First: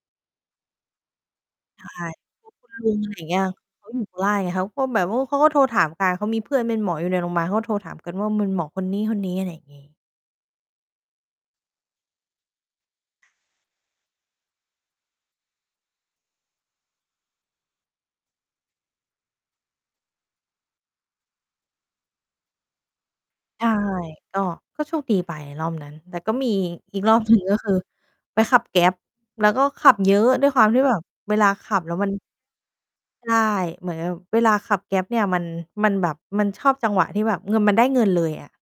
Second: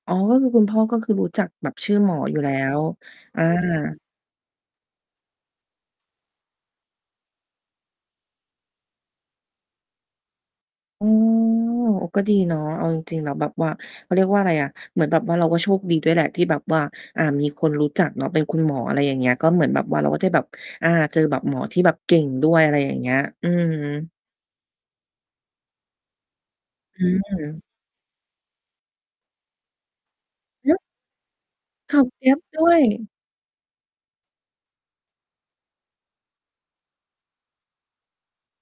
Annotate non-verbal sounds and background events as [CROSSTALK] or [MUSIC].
อ๋อ ก็คือคุณพ่อ ก็คือรู้จักแบบใช่ ชื่อหมออโยู่แล้อ้ คุว ณลุง อะไรอย่างเงีอ้า ย เขาอยู่ข้าง [UNINTELLIGIBLE] ไง เขาก็แบบว่า เขาก็โทรถามกัน เขามีเพื่อนเป็นหมออยู่ในโรงพยาบาลเขาก็โทรถามกันว่า มันหมอคนนี้ ๆ อะไรอย่างงี้ โอ้ ก็ดีเนาะ เอาจริง ๆ แล้วแบบว่า เขาเรียกว่าอะไรอะ เหมือนแบบว่า เราก็โชคดีด้วยแหละที่แบบว่า อ่า มีคนรู้จักเนาะเป็นคุณหมอ อะไรอย่างเงี้ย ก็เหมือนแบบว่าเราก็จะได้แบบ อา เจอแบบหมอที่แบบเก่งด้วย อะไรอย่างเงี้ย อืใช่ ม ก็ ก็โชคดีไปรอบนั้น แต่ก็มีอีก ออีก รอบหนึ่ง ก็ืม คือไปขับ Grab แล้วก็ขับเยอะด้วยความฮทีึ ่แบบเวลาขับแขล้วัมบ ัน Grab ด้วย ใช่ เหมือนแบบเวลาขับ Grab เนี่ยมัน มันแบบ มันชอบจังหวะที่แบบมันได้เงินเลยไง